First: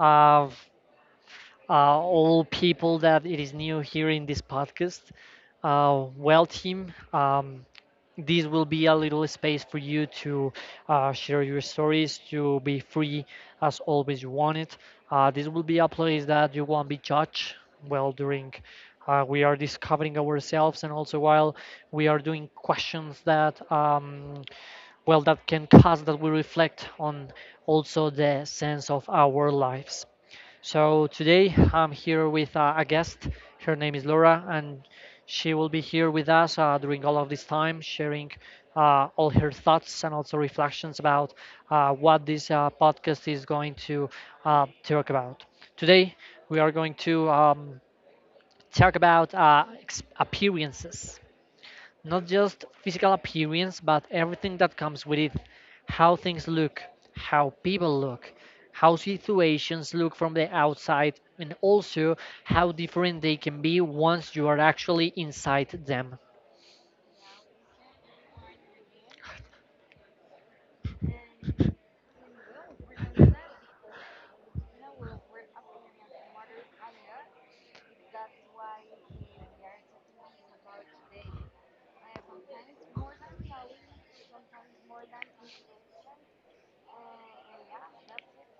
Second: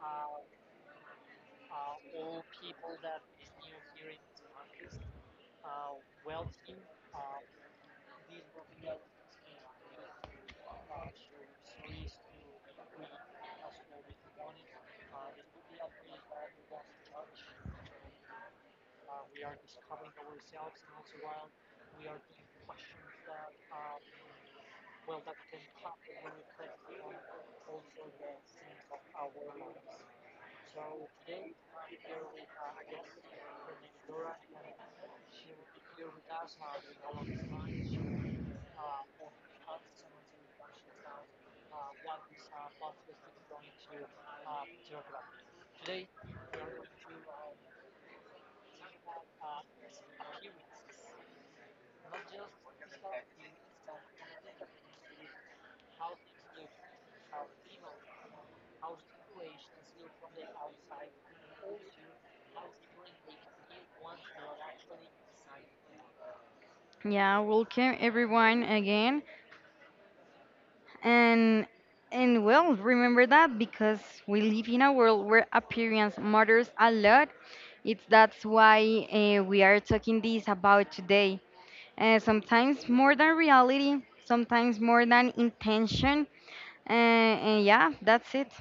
uh, f- all people that it is new here in this podcast. Team, this will be a little space for you to share your stories, to be free as always you want it. This will be a place that you won't be judged. Well, during we are discovering ourselves, and also while we are doing questions that. Well that can cause that we reflect on also the sense of our lives. So today I'm here with a guest. Her name is Laura, and she will be here with us during all of this time sharing all her thoughts and also reflections about what this podcast is going to talk about. Today we are going to talk about appearances, not just physical appearance, but everything that comes with it. How things look, how people look, how situations look from the outside, and also how different they can be once you are actually inside them. Yeah, welcome everyone again. And and well, remember that because we live in a world where appearance matters a lot. It's That's why we are talking this about today. Sometimes more than reality, sometimes more than intention. And yeah, that's it.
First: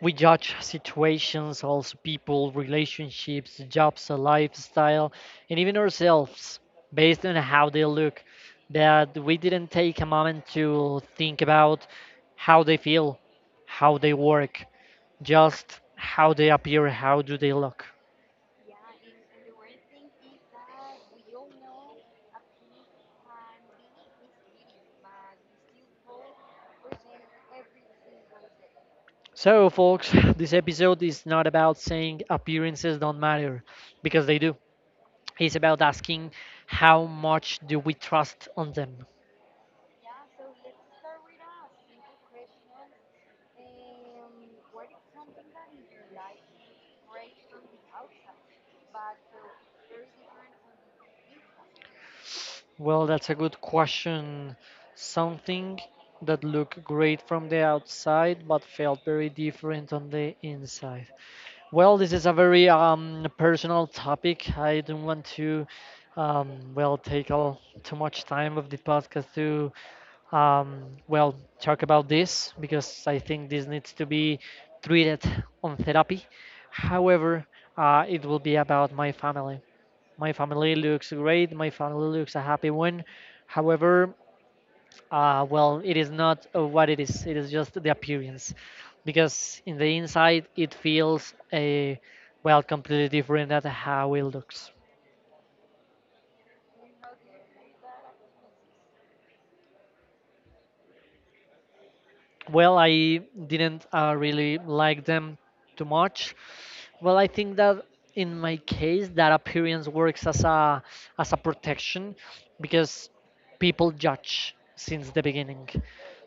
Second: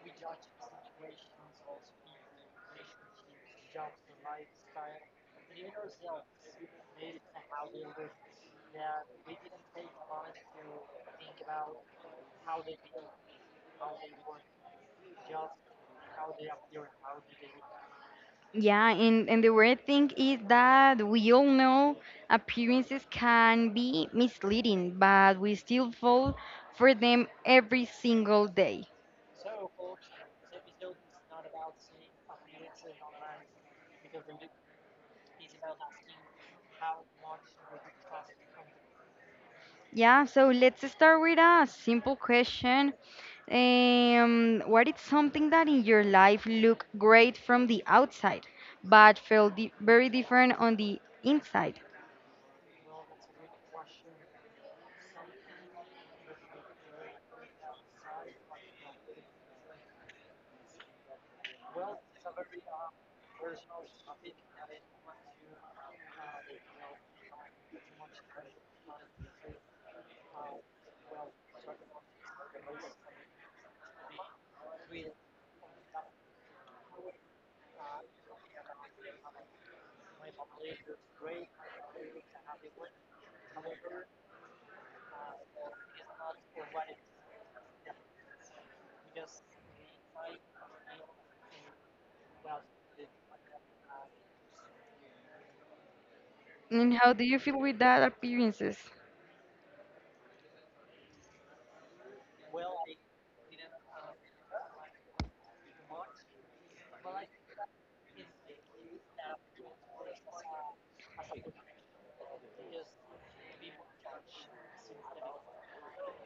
We judge situations, also people, relationships, jobs, a lifestyle, and even ourselves based on how they look. But we didn't take a moment to think about how they feel, how they work, just how they appear, how do they look. Yeah, and the weird thing is that we all know appearances can be misleading, but we still fall for them every single day. So, folks, this episode is not about saying appearances don't matter, because they do. It's about asking how much do we trust on them. Yeah, so let's start with a simple question. What is something that in your life look great from the outside, but felt di very different on the inside? Well, that's a good question. Something that looked great from the outside but felt very different on the inside. Well, this is a very personal topic. I don't want to well take all too much time of the podcast to well, talk about this because I think this needs to be treated on therapy. However, it will be about my family. My family looks great. My family looks a happy one. However, well, it is not what it is. It is just the appearance, because in the inside it feels a well completely different than how it looks. And how do you feel with that appearances? Well, I didn't really like them too much. Well, I think that in my case, that appearance works as a protection, because people judge since the beginning.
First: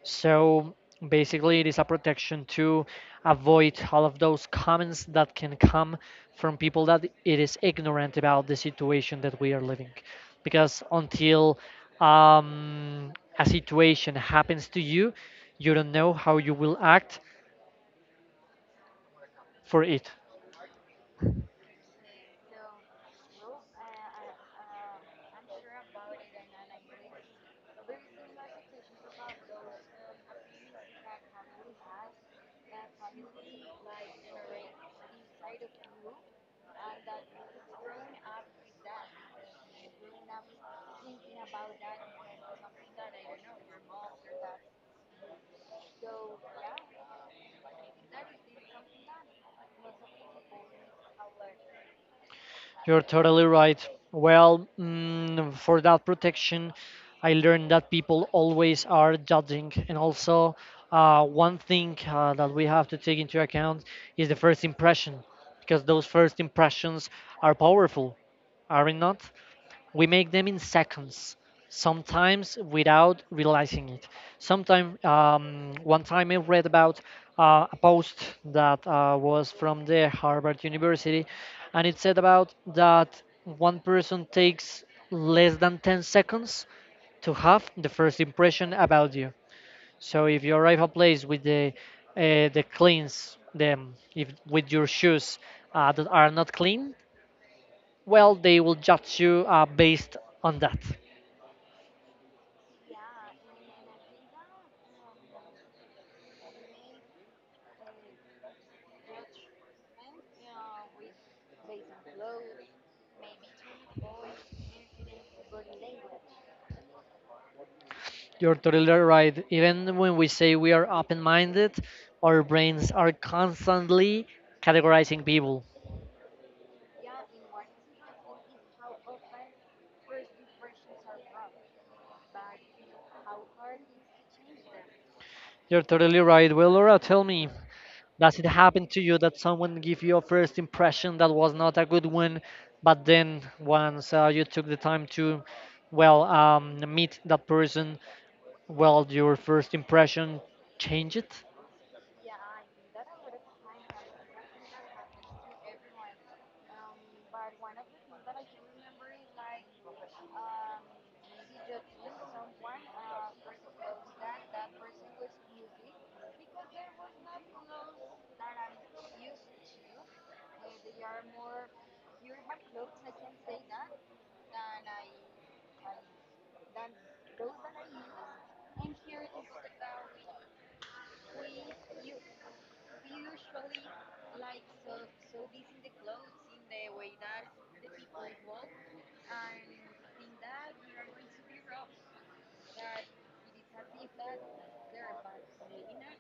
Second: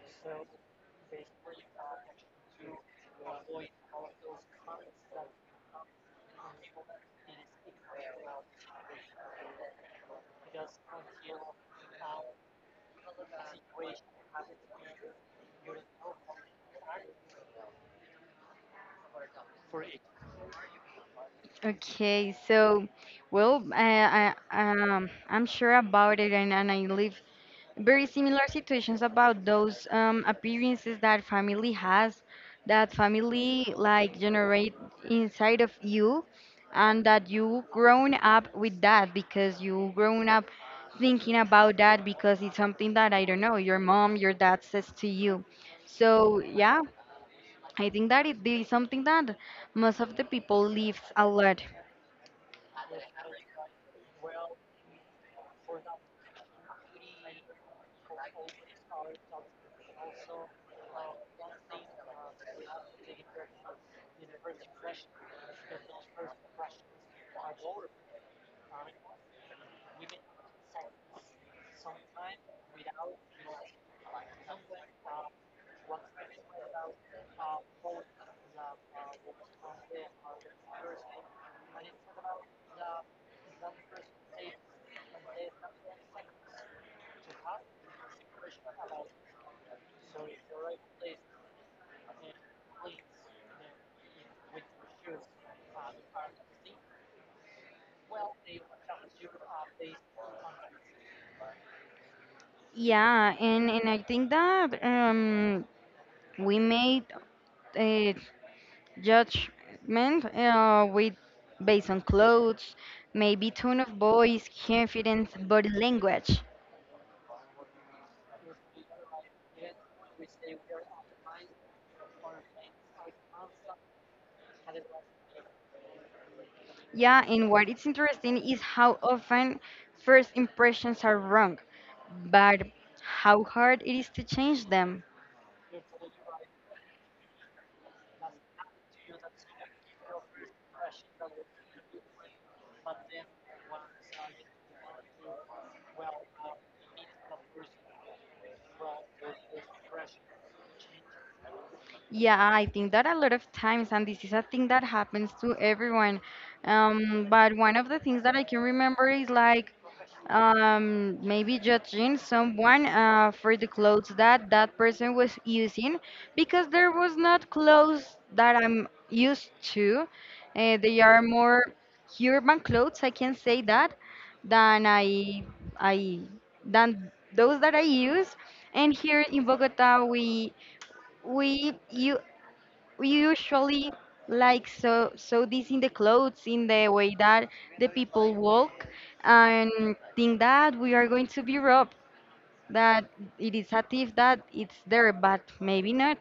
So basically, it is a protection to avoid all of those comments that can come from people that it is ignorant about the situation that we are living. Because until um, a situation happens to you, you don't know how you will act for it. Okay, so well, I'm sure about it, and I live very similar situations about those appearances that family has, that family like generate inside of you, and that you grown up with that because you grown up thinking about that because it's something that I don't know your mom, your dad says to you. So yeah, I think that it is something that most of the people lives a lot. You're totally right. Well, for that protection, I learned that people always are judging. And also, one thing that we have to take into account is the first impression, because those first impressions are powerful, are they not? We make them in seconds, sometimes without realizing it. Sometime one time I read about a post that was from the Harvard University, and it said about that one person takes less than 10 seconds to have the first impression about you. So if you arrive a place with the cleans them if with your shoes that are not clean, well they will judge you based on that. Yeah, and I think that we made a judgment with based on clothes, maybe tone of voice, confidence, body language. You're totally right. Even when we say we are open minded, our brains are constantly categorizing people. Yeah, and what is interesting is how often first impressions are wrong, but how hard it is to change them. You're totally right. Well, Laura, tell me, does it happen to you that someone give you a first impression that was not a good one, but then once you took the time to, well, meet that person, well, your first impression change it? Yeah, I think that a lot of times, and this is a thing that happens to everyone. But one of the things that I can remember is like maybe judging someone for the clothes that person was using because there was not clothes that I'm used to. Uh, they are more urban clothes, I can say that, than I than those that I use. And here in Bogota we you we usually like so this in the clothes, in the way that the people walk, and think that we are going to be robbed, that it is a thief that it's there, but maybe not.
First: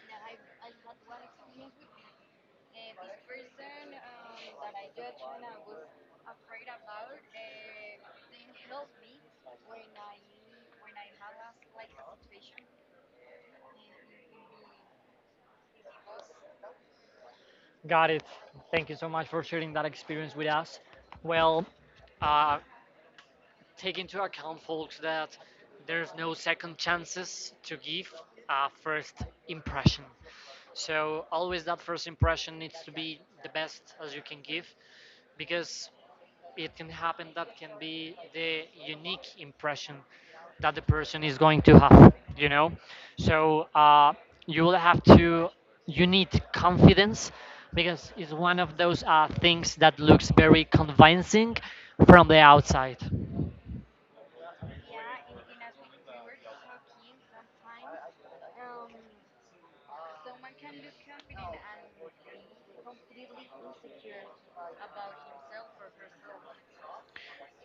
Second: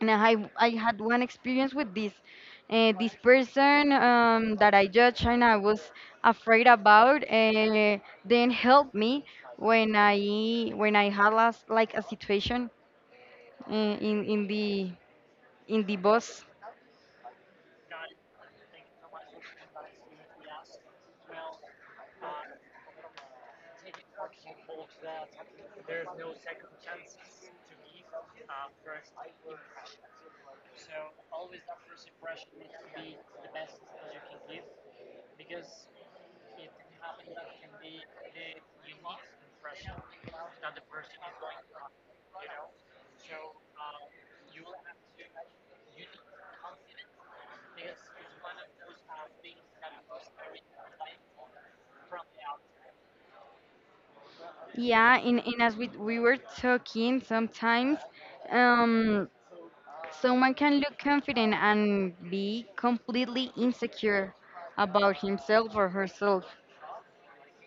And I had one experience with this. Uh, this person, that I judged and I was afraid about, then helped me when I had last, like a situation, in the bus. Got it. Thank you so much for sharing that experience with us. Well, uh, take into account, folks, that there's no second chances to give a first impression. So always that first impression needs to be the best as you can give, because it can happen that can be the unique impression that the person is going to have. So you will have to you need confidence, because it's one of those things that looks very convincing from the outside. Yeah, and, as we were talking, sometimes um, someone can look confident and be completely insecure about himself or herself.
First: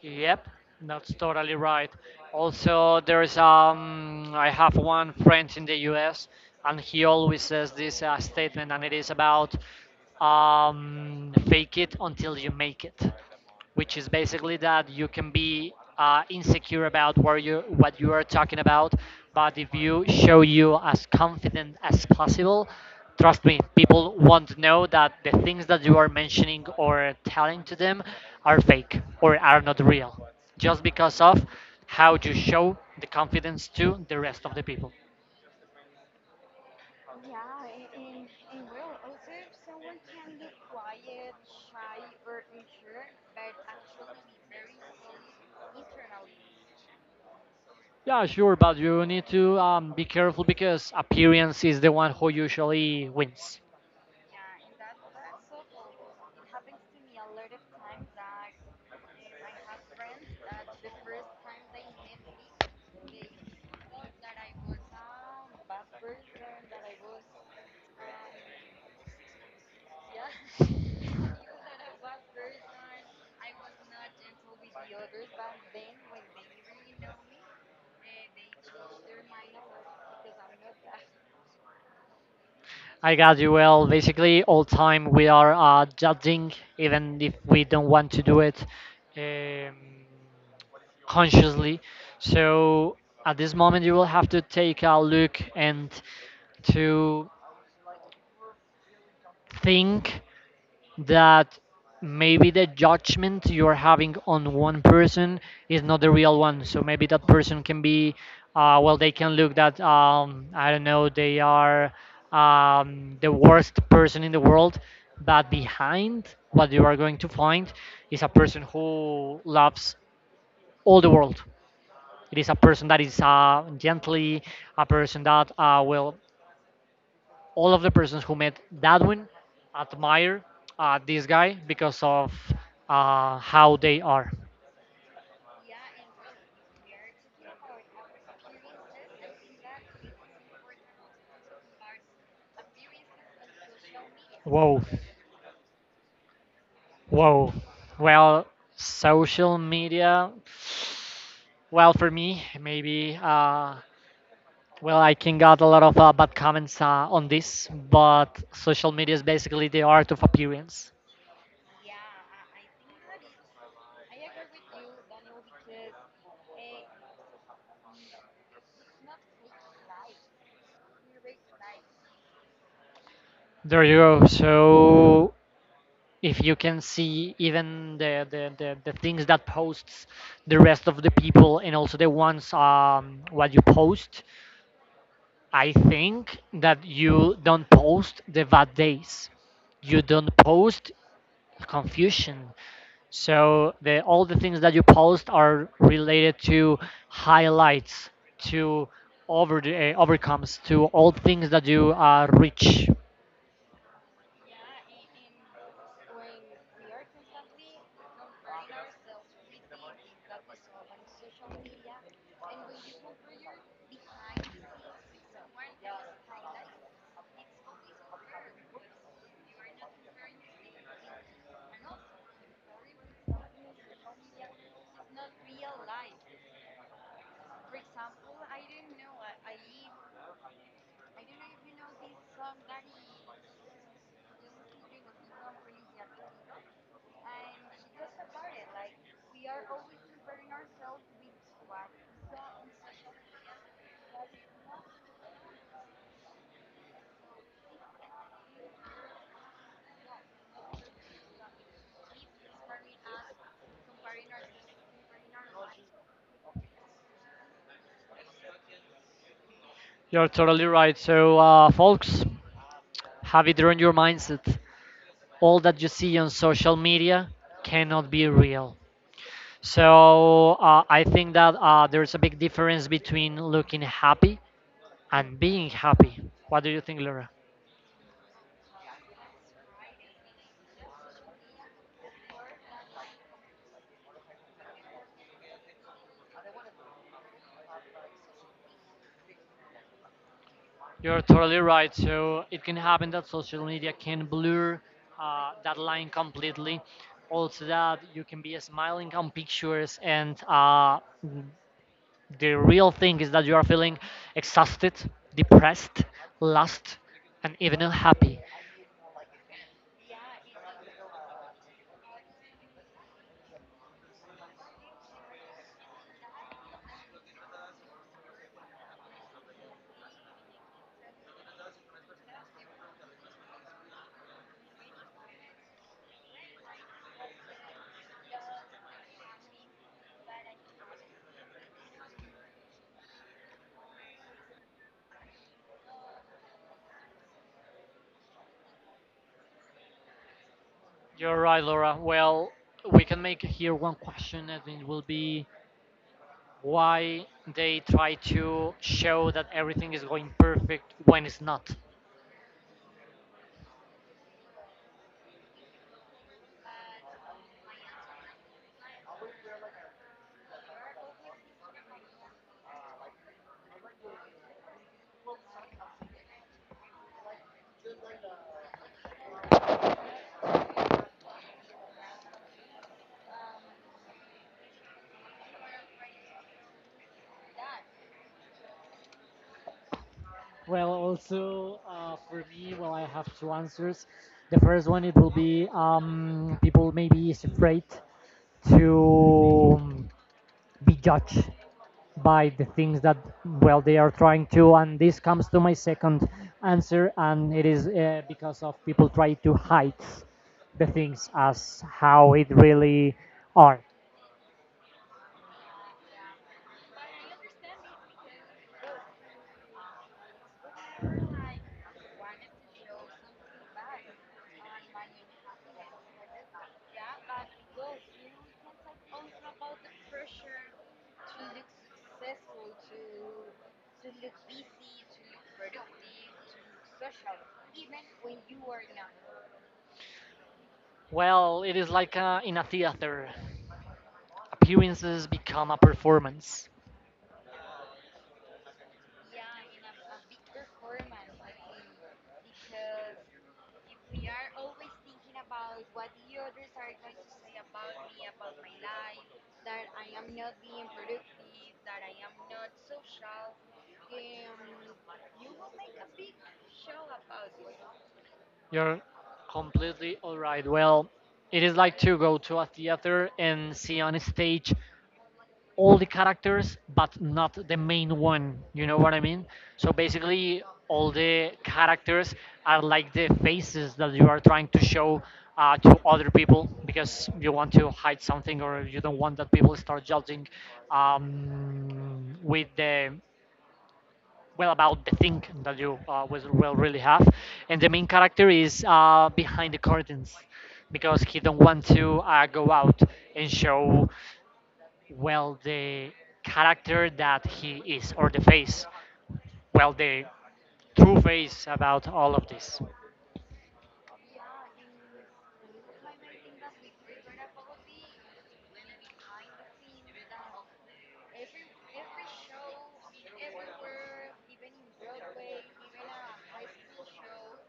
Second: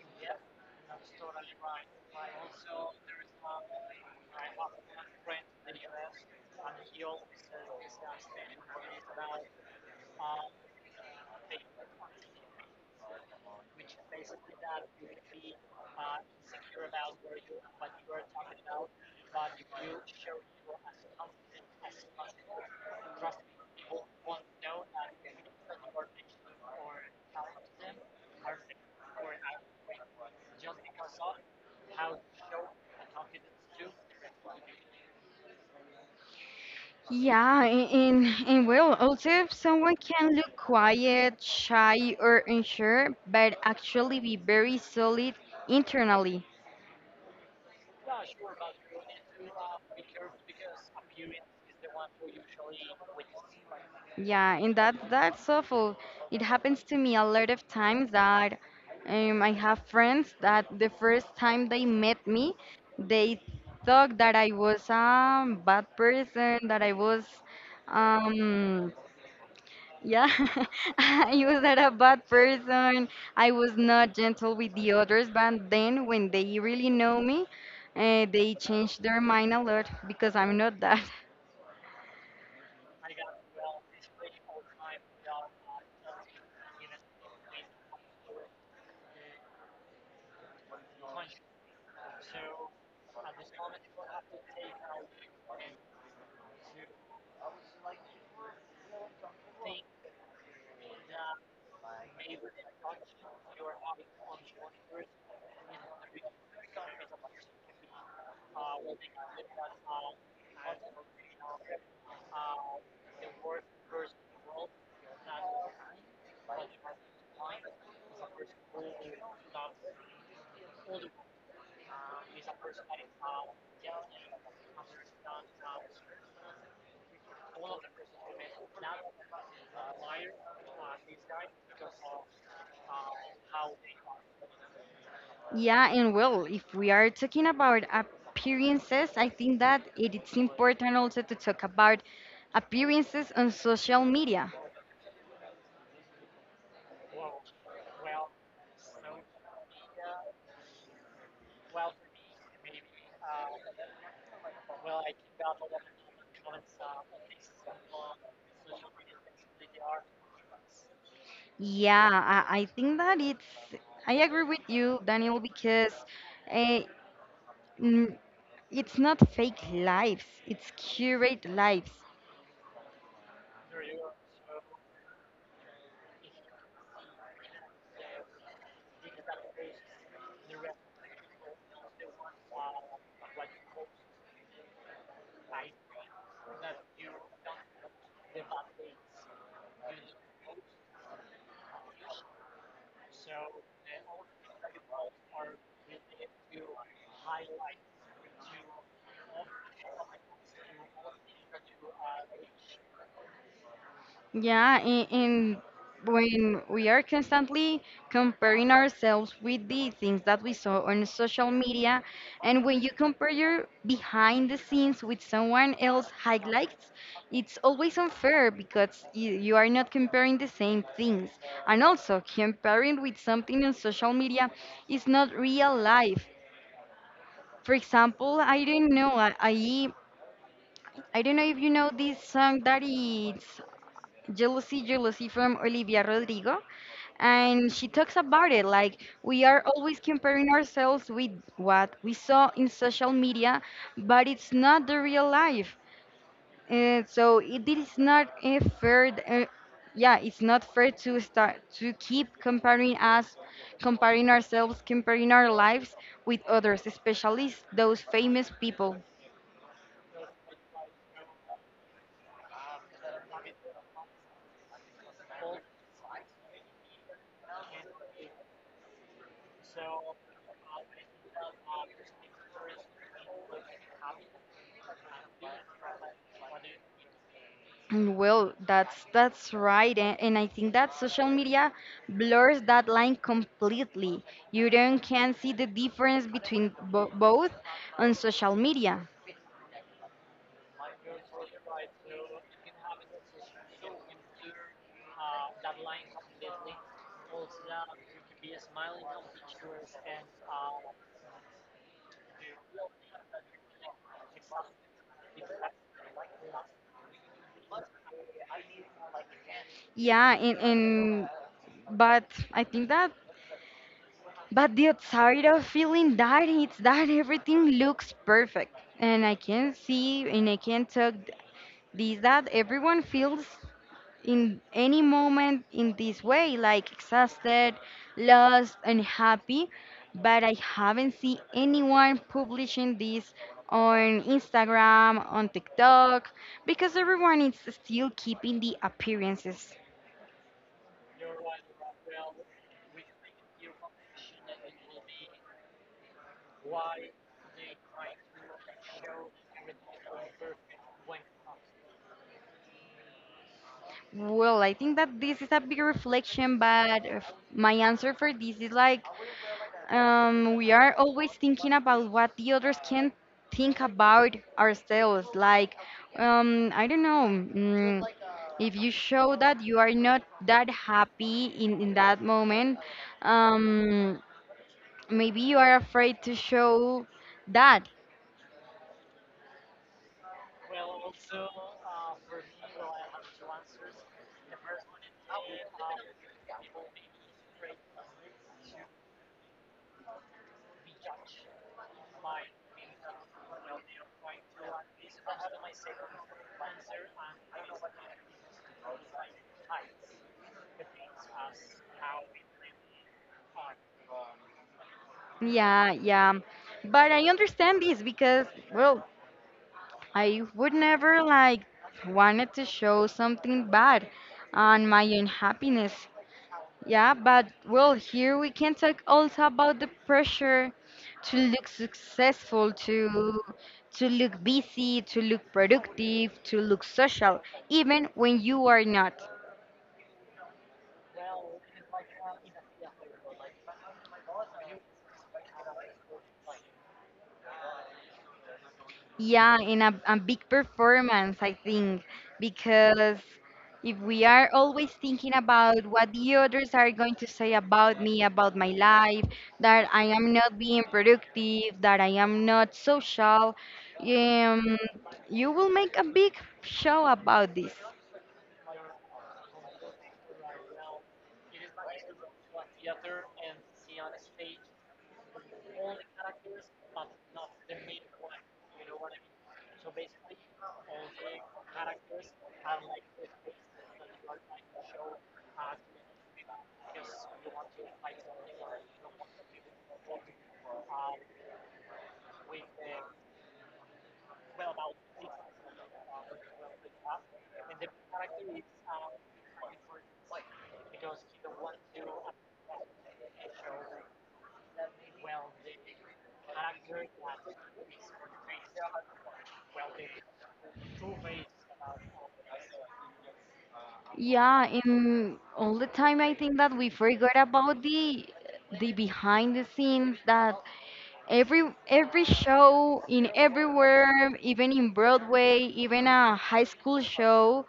Yep, that's totally right. Also, there's I have one friend in the U.S., and he always says this statement, and it is about fake it until you make it, which is basically that you can be insecure about where you what you are talking about, but if you show you as confident as possible, trust me, people won't know that the things that you are mentioning or telling to them are fake or are not real, just because of how you show the confidence to the rest of the people. Yeah, and well, also someone can look quiet, shy, or unsure, but actually be very solid internally. Yeah, sure, but you need to be careful because appearance is the one who usually wins. Yeah, and that's awful. It happens to me a lot of times that I have friends that the first time they met me, they thought that I was a bad person, that um, yeah, I was not a bad person. I was not gentle with the others, but then when they really know me, they change their mind a lot because I'm not that. I got you. Well, basically, all time we are judging, even if we don't want to do it um, consciously. So at this moment, you will have to take a look and to think that maybe the judgment you're having on one person is not the real one. So maybe that person can be, well, they can look that, I don't know, they are the worst person in the world. But behind what you are going to find is a person who loves all the world. It is a person that is gently, a person that will all of the persons who met Dadwin admire this guy because of how they are. Yeah, and well, if we are talking about appearances, I think that it is important also to talk about appearances on social media. Whoa, whoa. Well, social media. Well, for me, maybe. Well, I can got a lot of bad comments on this, but social media is basically the art of appearance. Yeah, I think that I agree with you, Daniel, because uh, it's not fake lives, it's curate lives. There you go. So if you can see even the things that posts the rest of the people and also the ones what you post, I think that you don't post the bad days, you don't post confusion. So the all the things that you post are related to highlights, to over the, overcomes to all things that you reach. Yeah, and when we are constantly comparing ourselves with the things that we saw on social media, and when you compare your behind the scenes with someone else highlights, it's always unfair because you are not comparing the same things. And also, comparing with something on social media is not real life. For example, I don't know if you know this song that it's Jealousy, Jealousy from Olivia Rodrigo. And she talks about it like we are always comparing ourselves with what we saw in social media, but it's not the real life. And so it is not a fair. Yeah, it's not fair to start to keep comparing us, comparing ourselves, comparing our lives with others, especially those famous people. You're totally right. So folks, have it on your mindset all that you see on social media cannot be real. So I think that there's a big difference between looking happy and being happy. What do you think, Laura? Mm, well, that's right, and I think that social media blurs that line completely. You don't can see the difference between bo both on social media. You're totally right. So it can happen that social media can blur that line completely. Also, that you can be smiling on pictures, and the real thing is that you are feeling exhausted, depressed, lost, and even unhappy. Yeah, and but I think that but the outside of feeling that it's that everything looks perfect, and I can see and I can talk this that everyone feels in any moment in this way, like exhausted, lost, and happy, but I haven't seen anyone publishing this on Instagram, on TikTok, because everyone is still keeping the appearances. You're right, Laura. Well, we can make here one question, and it will be why they try to show that everything is going perfect when it's not. Well, I think that this is a big reflection, but my answer for this is like we are always thinking about what the others can think about ourselves. Like, I don't know, if you show that you are not that happy in that moment, um, maybe you are afraid to show that. Well, also for me, well, I have two answers. The first one it will be people maybe is afraid to be judged by the things that well they are trying to, and this comes to my second answer, and it is because of people try to hide the things as how it really are. Yeah, yeah. But I understand this because, well, I would never like wanted to show something bad on my unhappiness. Yeah, but well, here we can talk also about the pressure to look successful, to look busy, to look productive, to look social, even when you are not. Well, it is like in a theater. Appearances become a performance. Yeah, in a big performance, I think, because if we are always thinking about what the others are going to say about me, about my life, that I am not being productive, that I am not social, um, you will make a big show about this. You're completely alright. Well, it is like to go to a theater and see on a stage all the characters but not the main one, you know what I mean. So basically all the characters are like the faces that you are trying to show to other people because you want to hide something or you don't want that people start judging with the well about the thing that you will really have. And the main character is behind the curtains, because he don't want to go out and show well the character that he is or the face, well the true face about all of this. Yeah, and all the time I think that we forgot about the behind the scenes, that every every show in everywhere, even in Broadway, even a high school show,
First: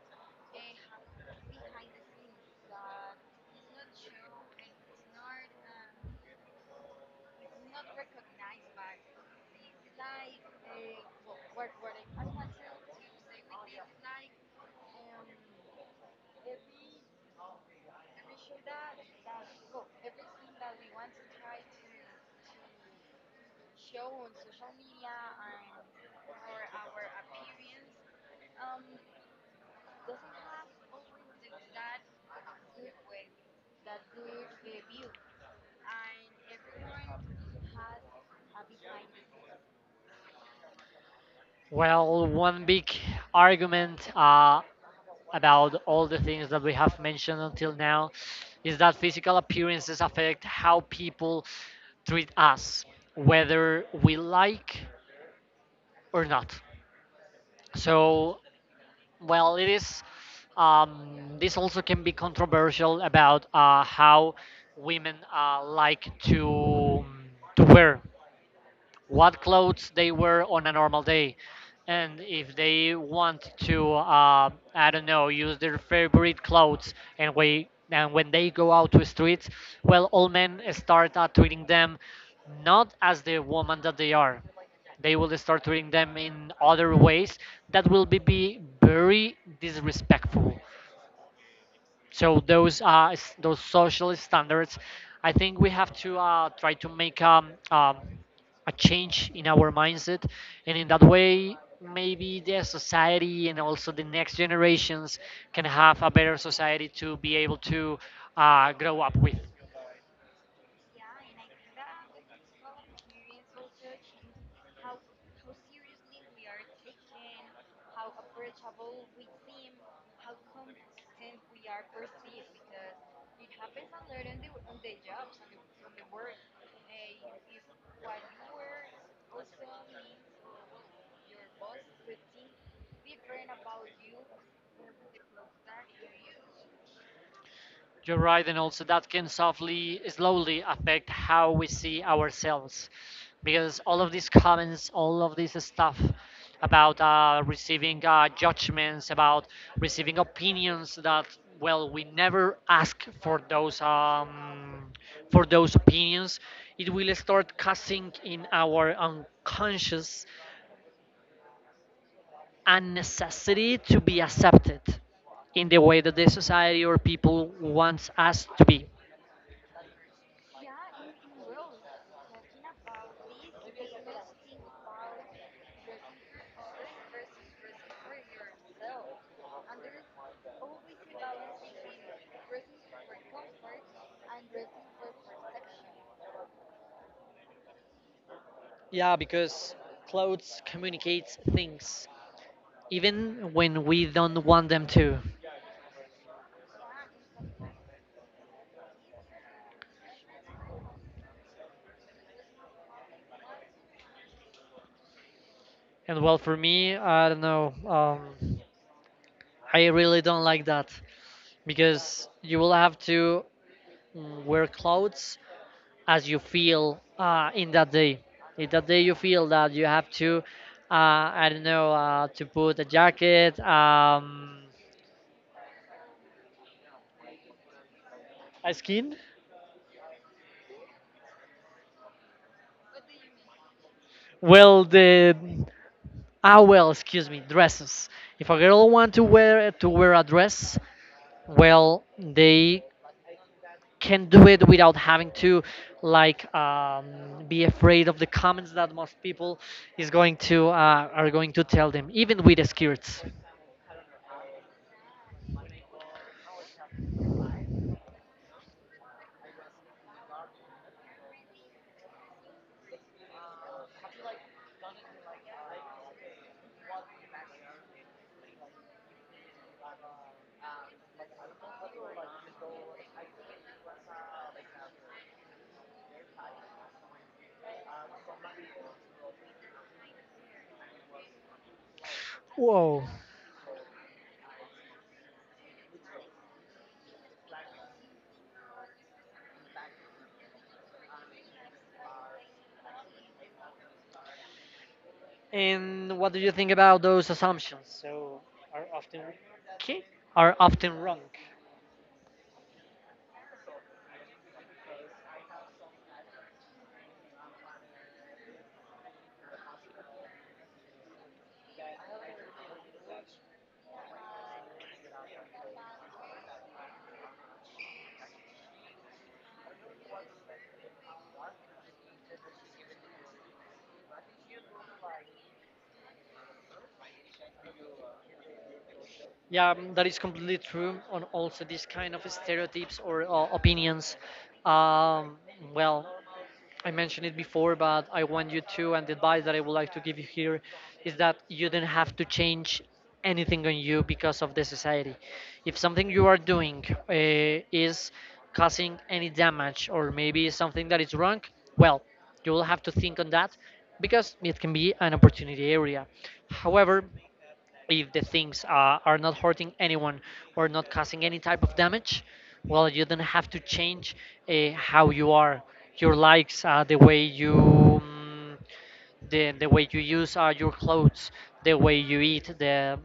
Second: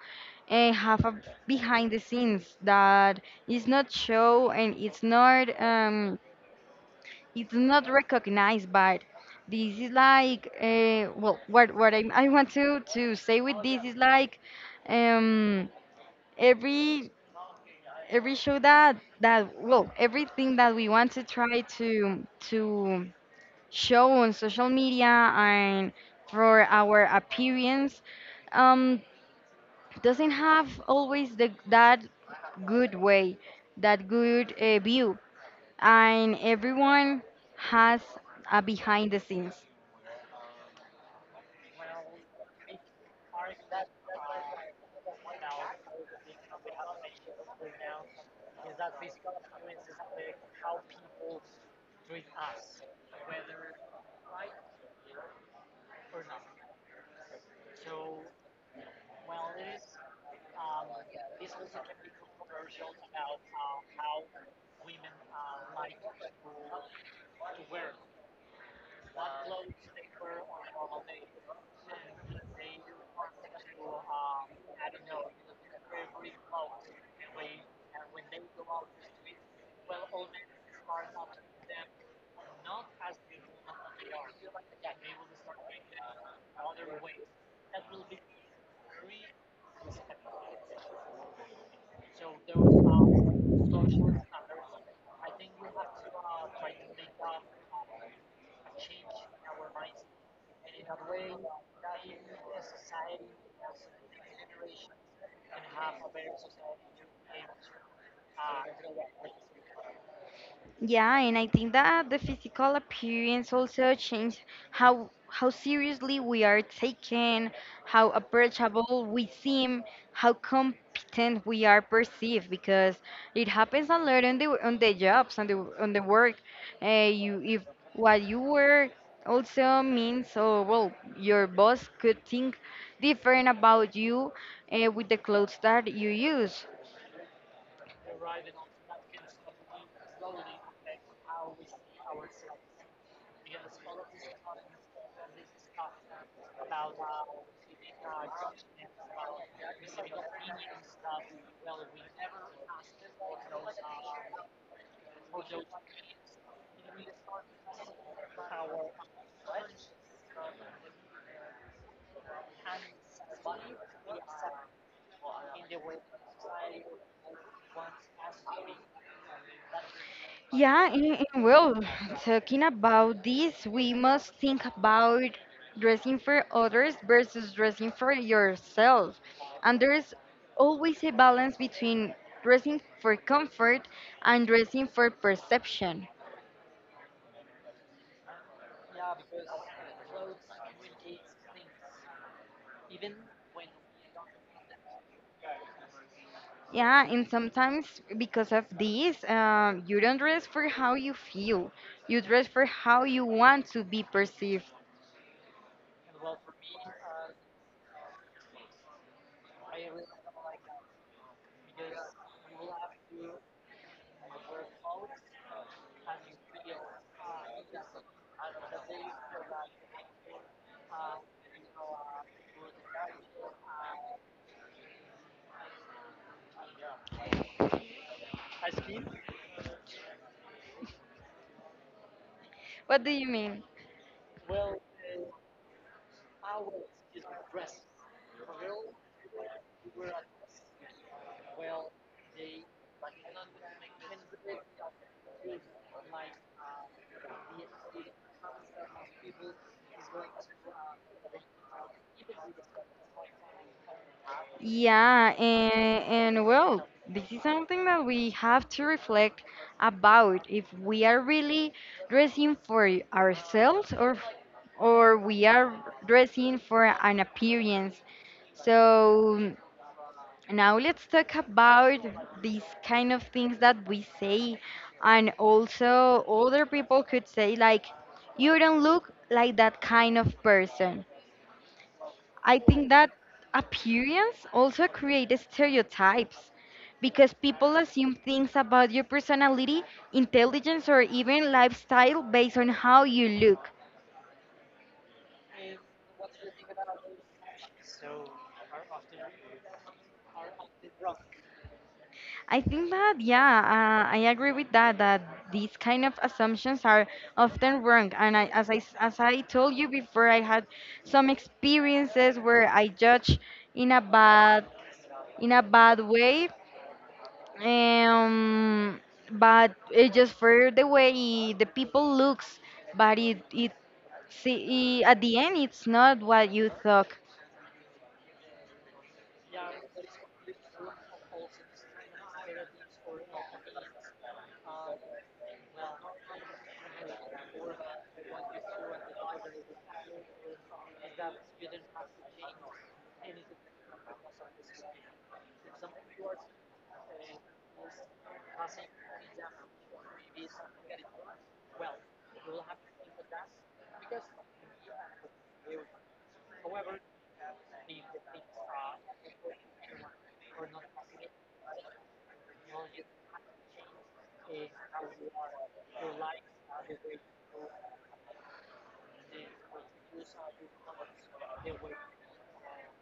and have a behind the scenes that is not show and it's not recognized. But this is like well, what I want to say with this is like um every every show that well, everything that we want to try to show on social media and for our appearance um, doesn't have always that good way, that good view. And everyone has a behind the scenes. Well, one big argument about all the things that we have mentioned until now is that physical appearances affect how people treat us, whether we like or not. So well, it is. This also can be controversial about how women like to wear what clothes they wear on a normal day. And if they want to, I don't know, use their favorite clothes, and we and when they go out to streets, well, all men start treating them not as the woman that they are. They will start treating them in other ways that will be very disrespectful. So those those social standards, I think we have to try to make a change in our mindset, and in that way, maybe the society and also the next generations can have a better society to be able to grow up with. Yeah, and I think that the physical appearance also changes how seriously we are taken, how approachable we seem, how competent we are perceived. Because it happens a lot on the jobs, on the work. You, if what you wear also means, oh well, your boss could think different about you with the clothes that you use. You're right, and also that can softly, slowly affect how we see ourselves, because all of these comments, all of this stuff about receiving judgments, about receiving opinions that, well, we never ask for those, for those opinions. It will start casting in our unconscious a necessity to be accepted in the way that the society or people wants us to be. Yeah, and well, talking about this, we must think about dressing for others versus dressing for yourself. And there's always a balance between dressing for comfort and dressing for perception. Yeah, because clothes communicates things, even when we don't want them to. Yeah, and sometimes because of this, you don't dress for how you feel, you dress for how you want to be perceived. And well, for me, I don't know. I really don't like that, because you will have to wear clothes as you feel in that day. In that day, you feel that you have to, I don't know, to put a jacket, a skin. What do you mean? Well, the— ah, well, excuse me, dresses. If a girl want to wear a dress, well, they can do it without having to, like, be afraid of the comments that most people is going to— are going to tell them, even with the skirts. Yeah, and well, this is something that we have to reflect about if we are really dressing for ourselves or we are dressing for an appearance. So now let's talk about these kind of things that we say and also other people could say, like, you don't look like that kind of person. I think Whoa. that appearance also creates stereotypes because people assume things about your personality, intelligence, or even lifestyle based on how you look. And what do you think about those assumptions? So are often— okay, are often wrong. I think that, yeah, I agree with that, that these kind of assumptions are often wrong. And I, as, I, s- as I told you before, I had some experiences where I judged in a bad in a bad way, um but it just for the way the people looks, but it see, at the end it's not what you thought. Yeah, mm, that is completely true. On also these kind of stereotypes or opinions. Um, well, I mentioned it before, but I want you to. And the advice that I would like to give you here is that you don't have to change anything on you because of the society. If something you are doing is causing any damage or maybe something that is wrong, well, you will have to think on that because it can be an opportunity area. However, if the things are not hurting anyone or not causing any type of damage, well, you don't have to change how you are, your likes, the way you, the way you use your clothes, the way you eat, the—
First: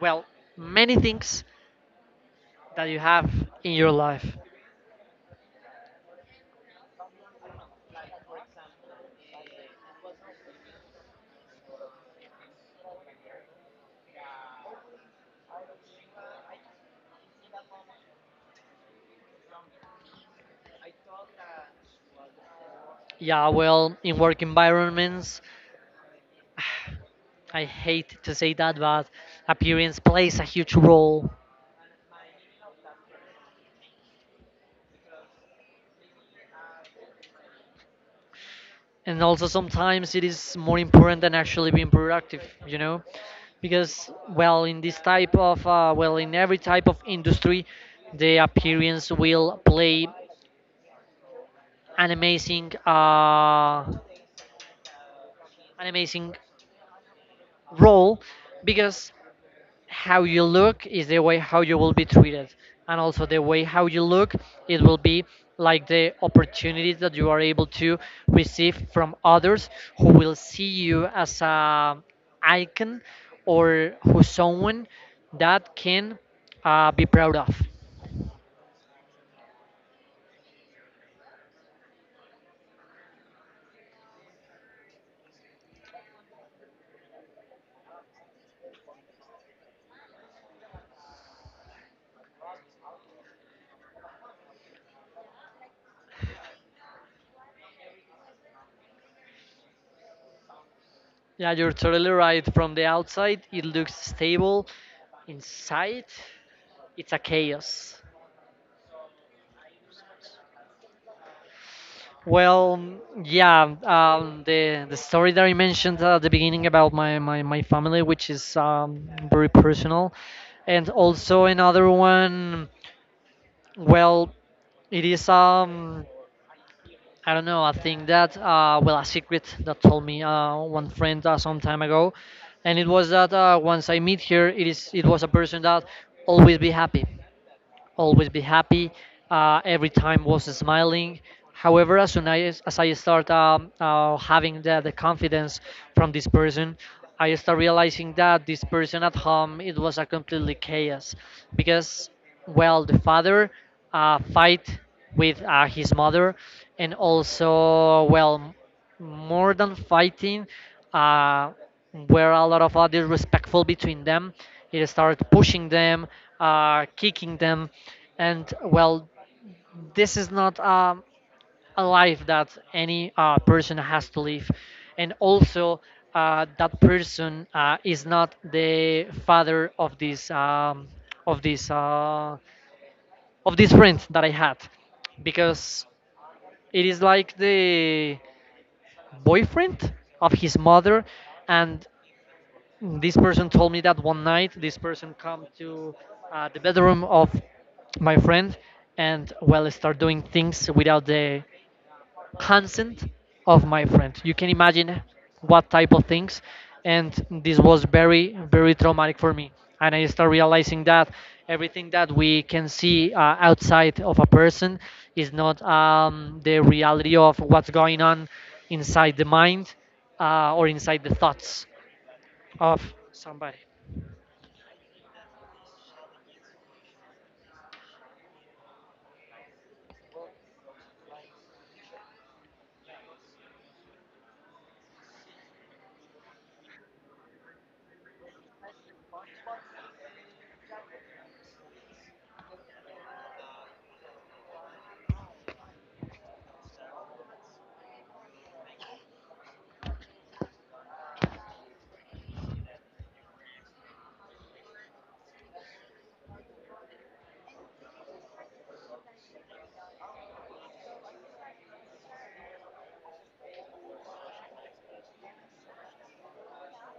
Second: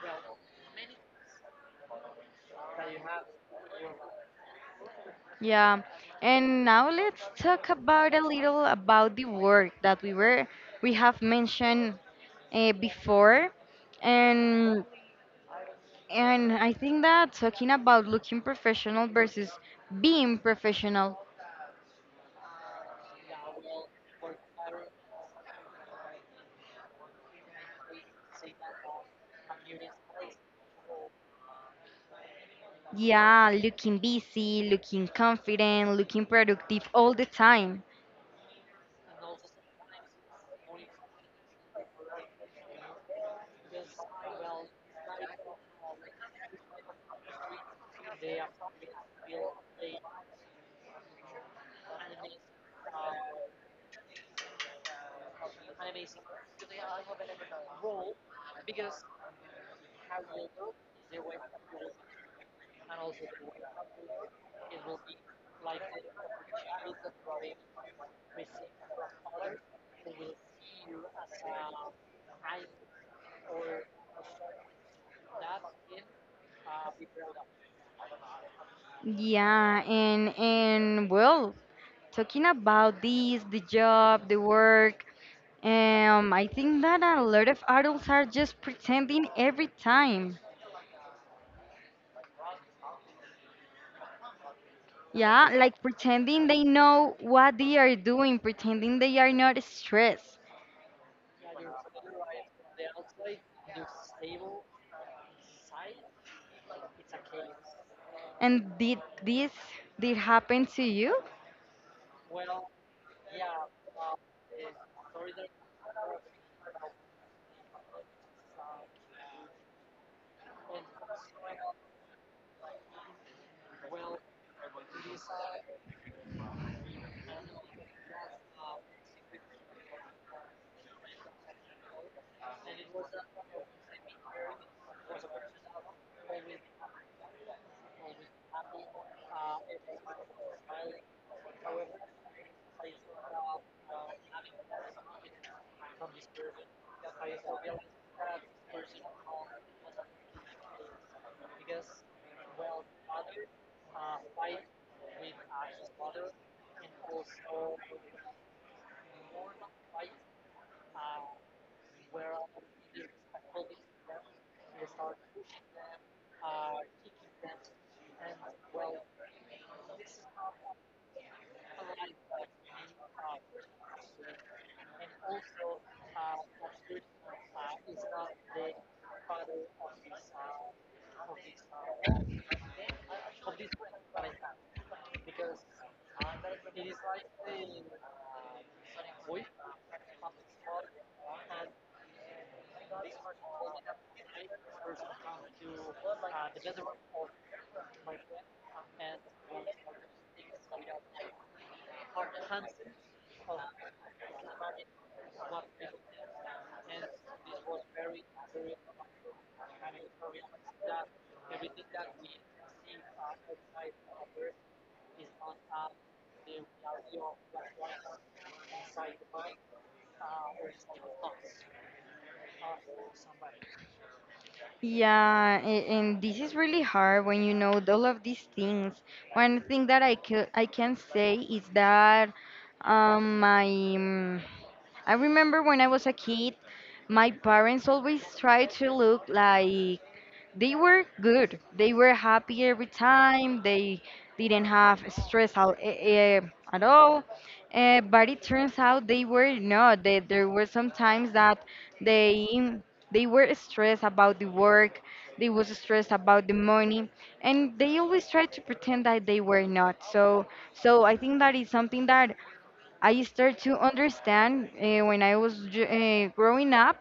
well, many things that you have in your life. Yeah, and now let's talk about a little about the work that we have mentioned before. And I think that talking about looking professional versus being professional, Yeah, well, in work environments, I hate to say that, but appearance plays a huge role. yeah, looking busy, looking confident, looking productive all the time. And also sometimes it is more important than actually being productive, you know, because, well, in this type of well, in every type of industry, the appearance will play an amazing uh, an amazing role, because how you look is the way how you will be treated. And also the way how you look, it will be like the opportunities that you are able to receive from others, who will see you as a icon or who someone that can be proud of. Yeah, and well, talking about this, the job, the work, I think that a lot of adults are just pretending every time. Yeah, like pretending they know what they are doing, pretending they are not stressed. Yeah, you're totally right. From the outside it looks stable, inside it's a chaos. And this did happen to you? Well, mm, yeah, the story that I mentioned at the beginning about my family, which is very personal, and also another one. Well, it is, um, I don't know. I think that, well, a secret that told me one friend some time ago, and it was that, once I meet her, it was a person that always be happy always be happy. Every time was smiling. However, as as I start, having the confidence from this person, I start realizing that this person at home it was a completely chaos, because, well, the father fight with his mother. And also, well, more than fighting, uh, were a lot of disrespectful between them. It started pushing them, kicking them, and well, this is not, a life that any person has to live. And also, that person is not the father of this, of this, of this friend that I had, because it is like the boyfriend of his mother. And this person told me that one night this person come to the bedroom of my friend, and well start doing things without the consent of my friend. You can imagine what type of things. And this was very, very traumatic for me. And I start realizing that everything that we can see outside of a person is not, the reality of what's going on inside the mind, or inside the thoughts of somebody. Yeah, and this is really hard when you know all of these things. One thing that I can say is that my I remember when I was a kid, my parents always tried to look like they were good. They were happy every time. They didn't have stress at all. Eh, but it turns out they were not. They, there were some times that they they were stressed about the work. They was stressed about the money, and they always tried to pretend that they were not. So I think that is something that I start to understand when I was growing up,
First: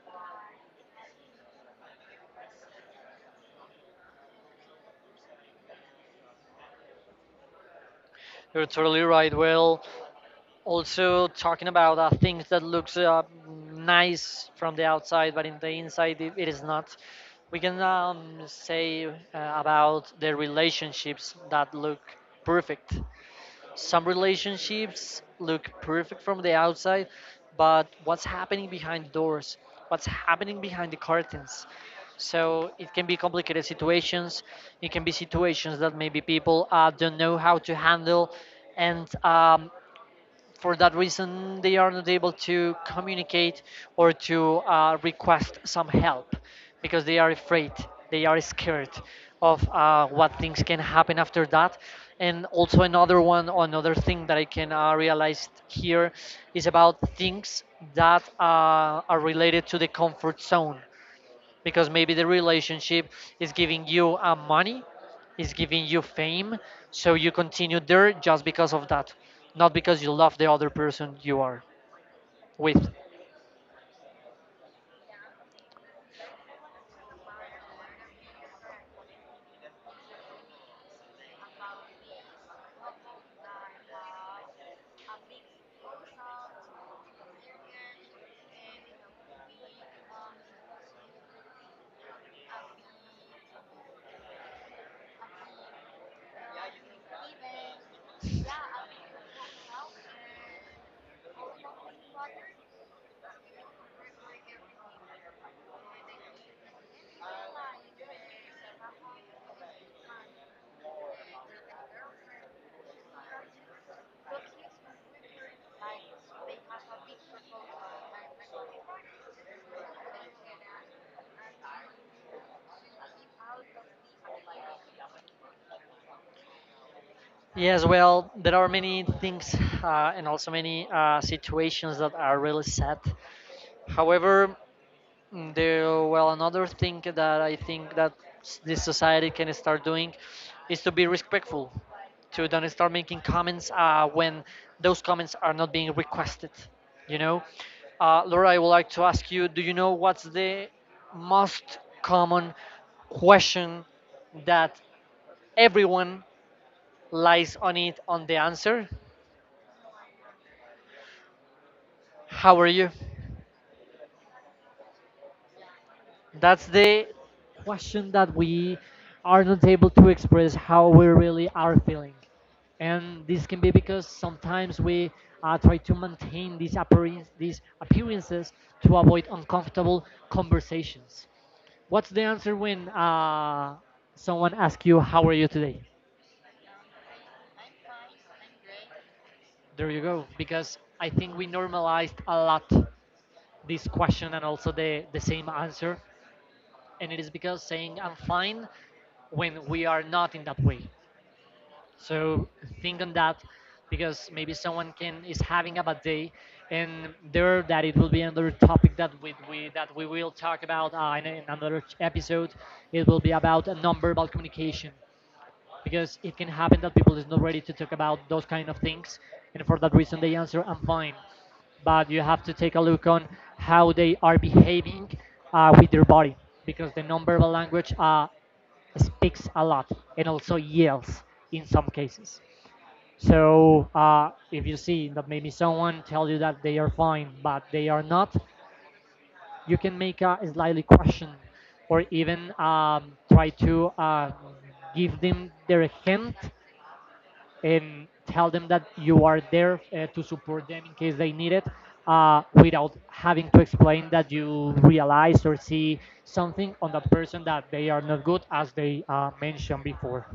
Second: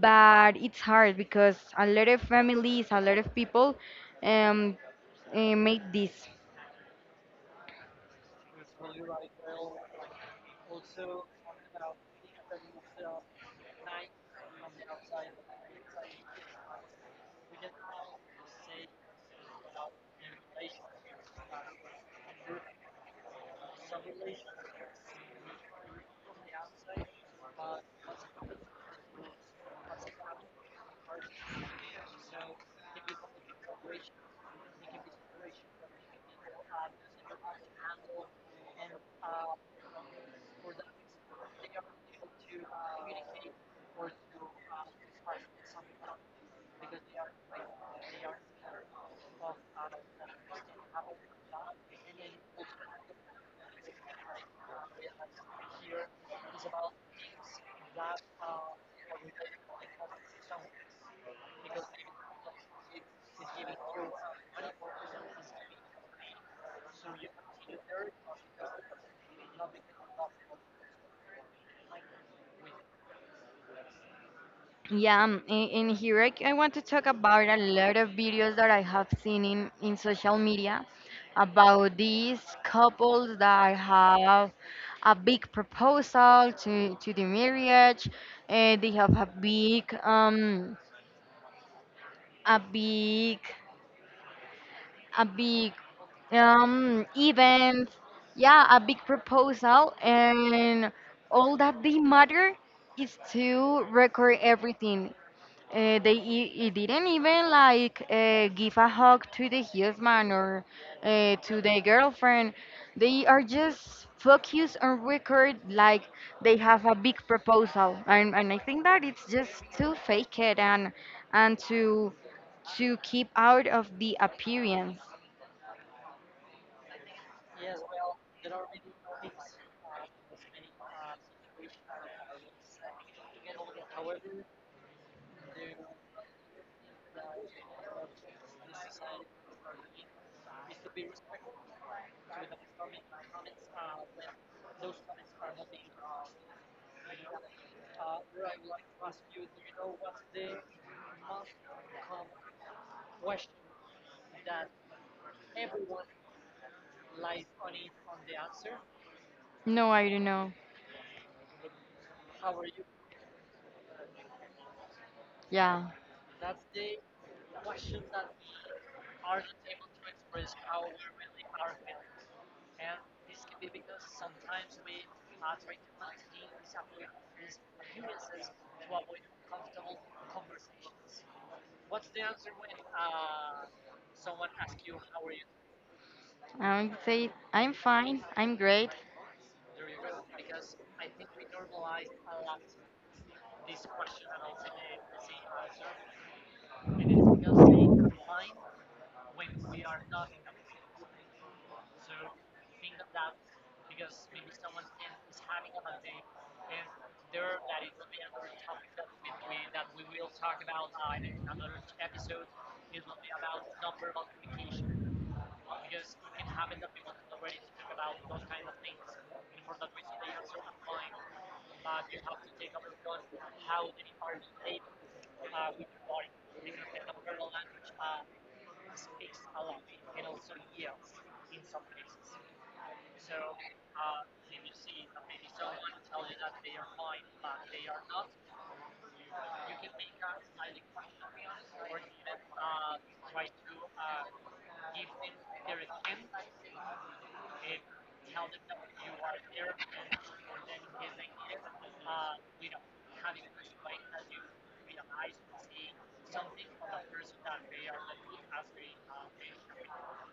but it's hard because a lot of families, a lot of people um, make this. You're totally right. Well, also talking about things that looks nice from the outside but in the inside it, it is not, we can, say about the relationships that look perfect. Some relationships look perfect from the outside, but what's happening behind the doors, what's happening behind the curtains? So it can be complicated situations, it can be situations that maybe people don't know how to handle, and, for that reason, they are not able to communicate or to request some help, because they are afraid, they are scared of what things can happen after that. And also another one, another thing that I can realize here is about things that are related to the comfort zone, because maybe the relationship is giving you money, is giving you fame, so you continue there just because of that, not because you love the other person you are with. Yeah, and here I want to talk about a lot of videos that I have seen in social media about these couples that have a big proposal to the marriage. They have a big a big a big events, yeah, a big proposal, and all that they matter is to record everything. They e- e didn't even like give a hug to the husband or to the girlfriend. They are just focused on record, like they have a big proposal, and I think that it's just to fake it, and and to to keep out of the appearance. Yes, well, there are many things, and also many situations that are really sad. However, mm, the— well, another thing that I think that this society can start doing is to be respectful, to don't start making comments when those comments are not being requested. You know, Laura, I would like to ask you: do you know what's the most common question that everyone lies on it on the answer? No, I don't know. How are you? Yeah, That's the question that we are not able to express how we really are feeling. And this can be because sometimes we try to maintain these appearances to avoid uncomfortable conversations. What's the answer when, someone asks you, how are you today? I would say I'm fine. I'm great. There you go. Because I think we normalized a lot this question and also the same answer. And it is because saying, I'm fine, when we are not in that way. So think on that, because maybe someone can is having a bad day, and there that it will be another topic that we will talk about in, episode. It will be about a nonverbal communication, because it can happen that people is not ready to talk about those kind of things, and for that reason they answer I'm fine, but you have to take a look on how they are behaving with their body, because the nonverbal language speaks a lot and also yells in some cases. So, if you see that maybe someone tells you that they are fine, but they are not, you can make a slightly question, or even, try to, give them their hint and tell them that you are there to support them in case they need it, without having to explain that you realize or see something on the person that they are not good as they mentioned before.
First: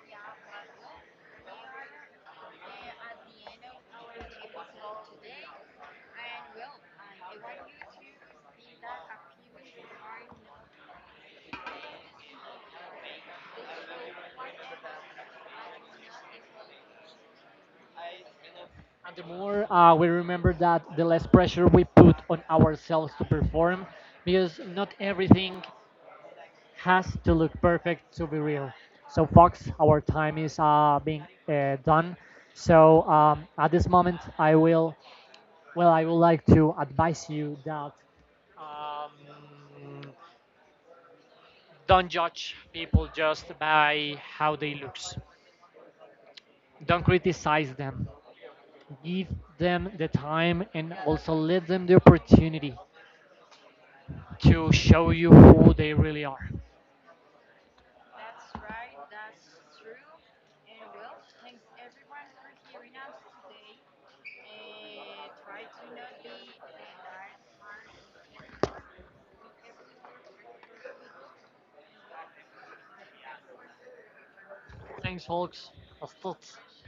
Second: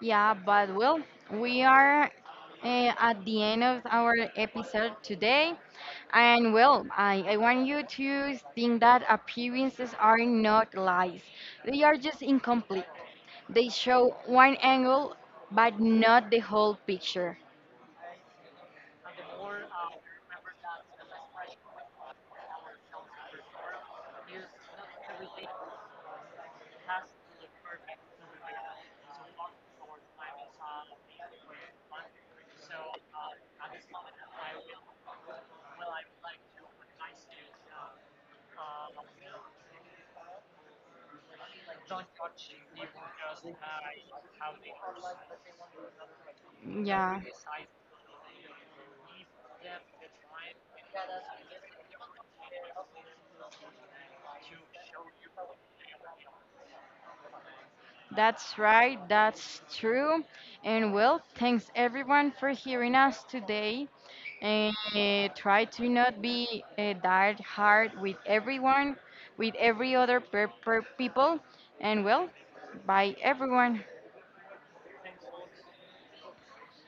Yeah, but well, we are at the end of our episode today. And well, I want you to think that appearances are not lies, they are just incomplete. They show one angle, but not the whole picture. And the more we remember that, the less pressure we put on ourselves to perform, because not everything has to look perfect to be real. So, Fox, our time is being done. So, at this moment, I will, well, I would like to advise you that, um, don't judge people just by how they looks. Don't Yeah. criticize them. Give them the time and also let them the opportunity to show you who they really are. That's right, that's true. And well, thanks everyone for hearing us today. And try to not be that hard with everyone, with every other people. And well, bye everyone. Thanks, folks. That's it.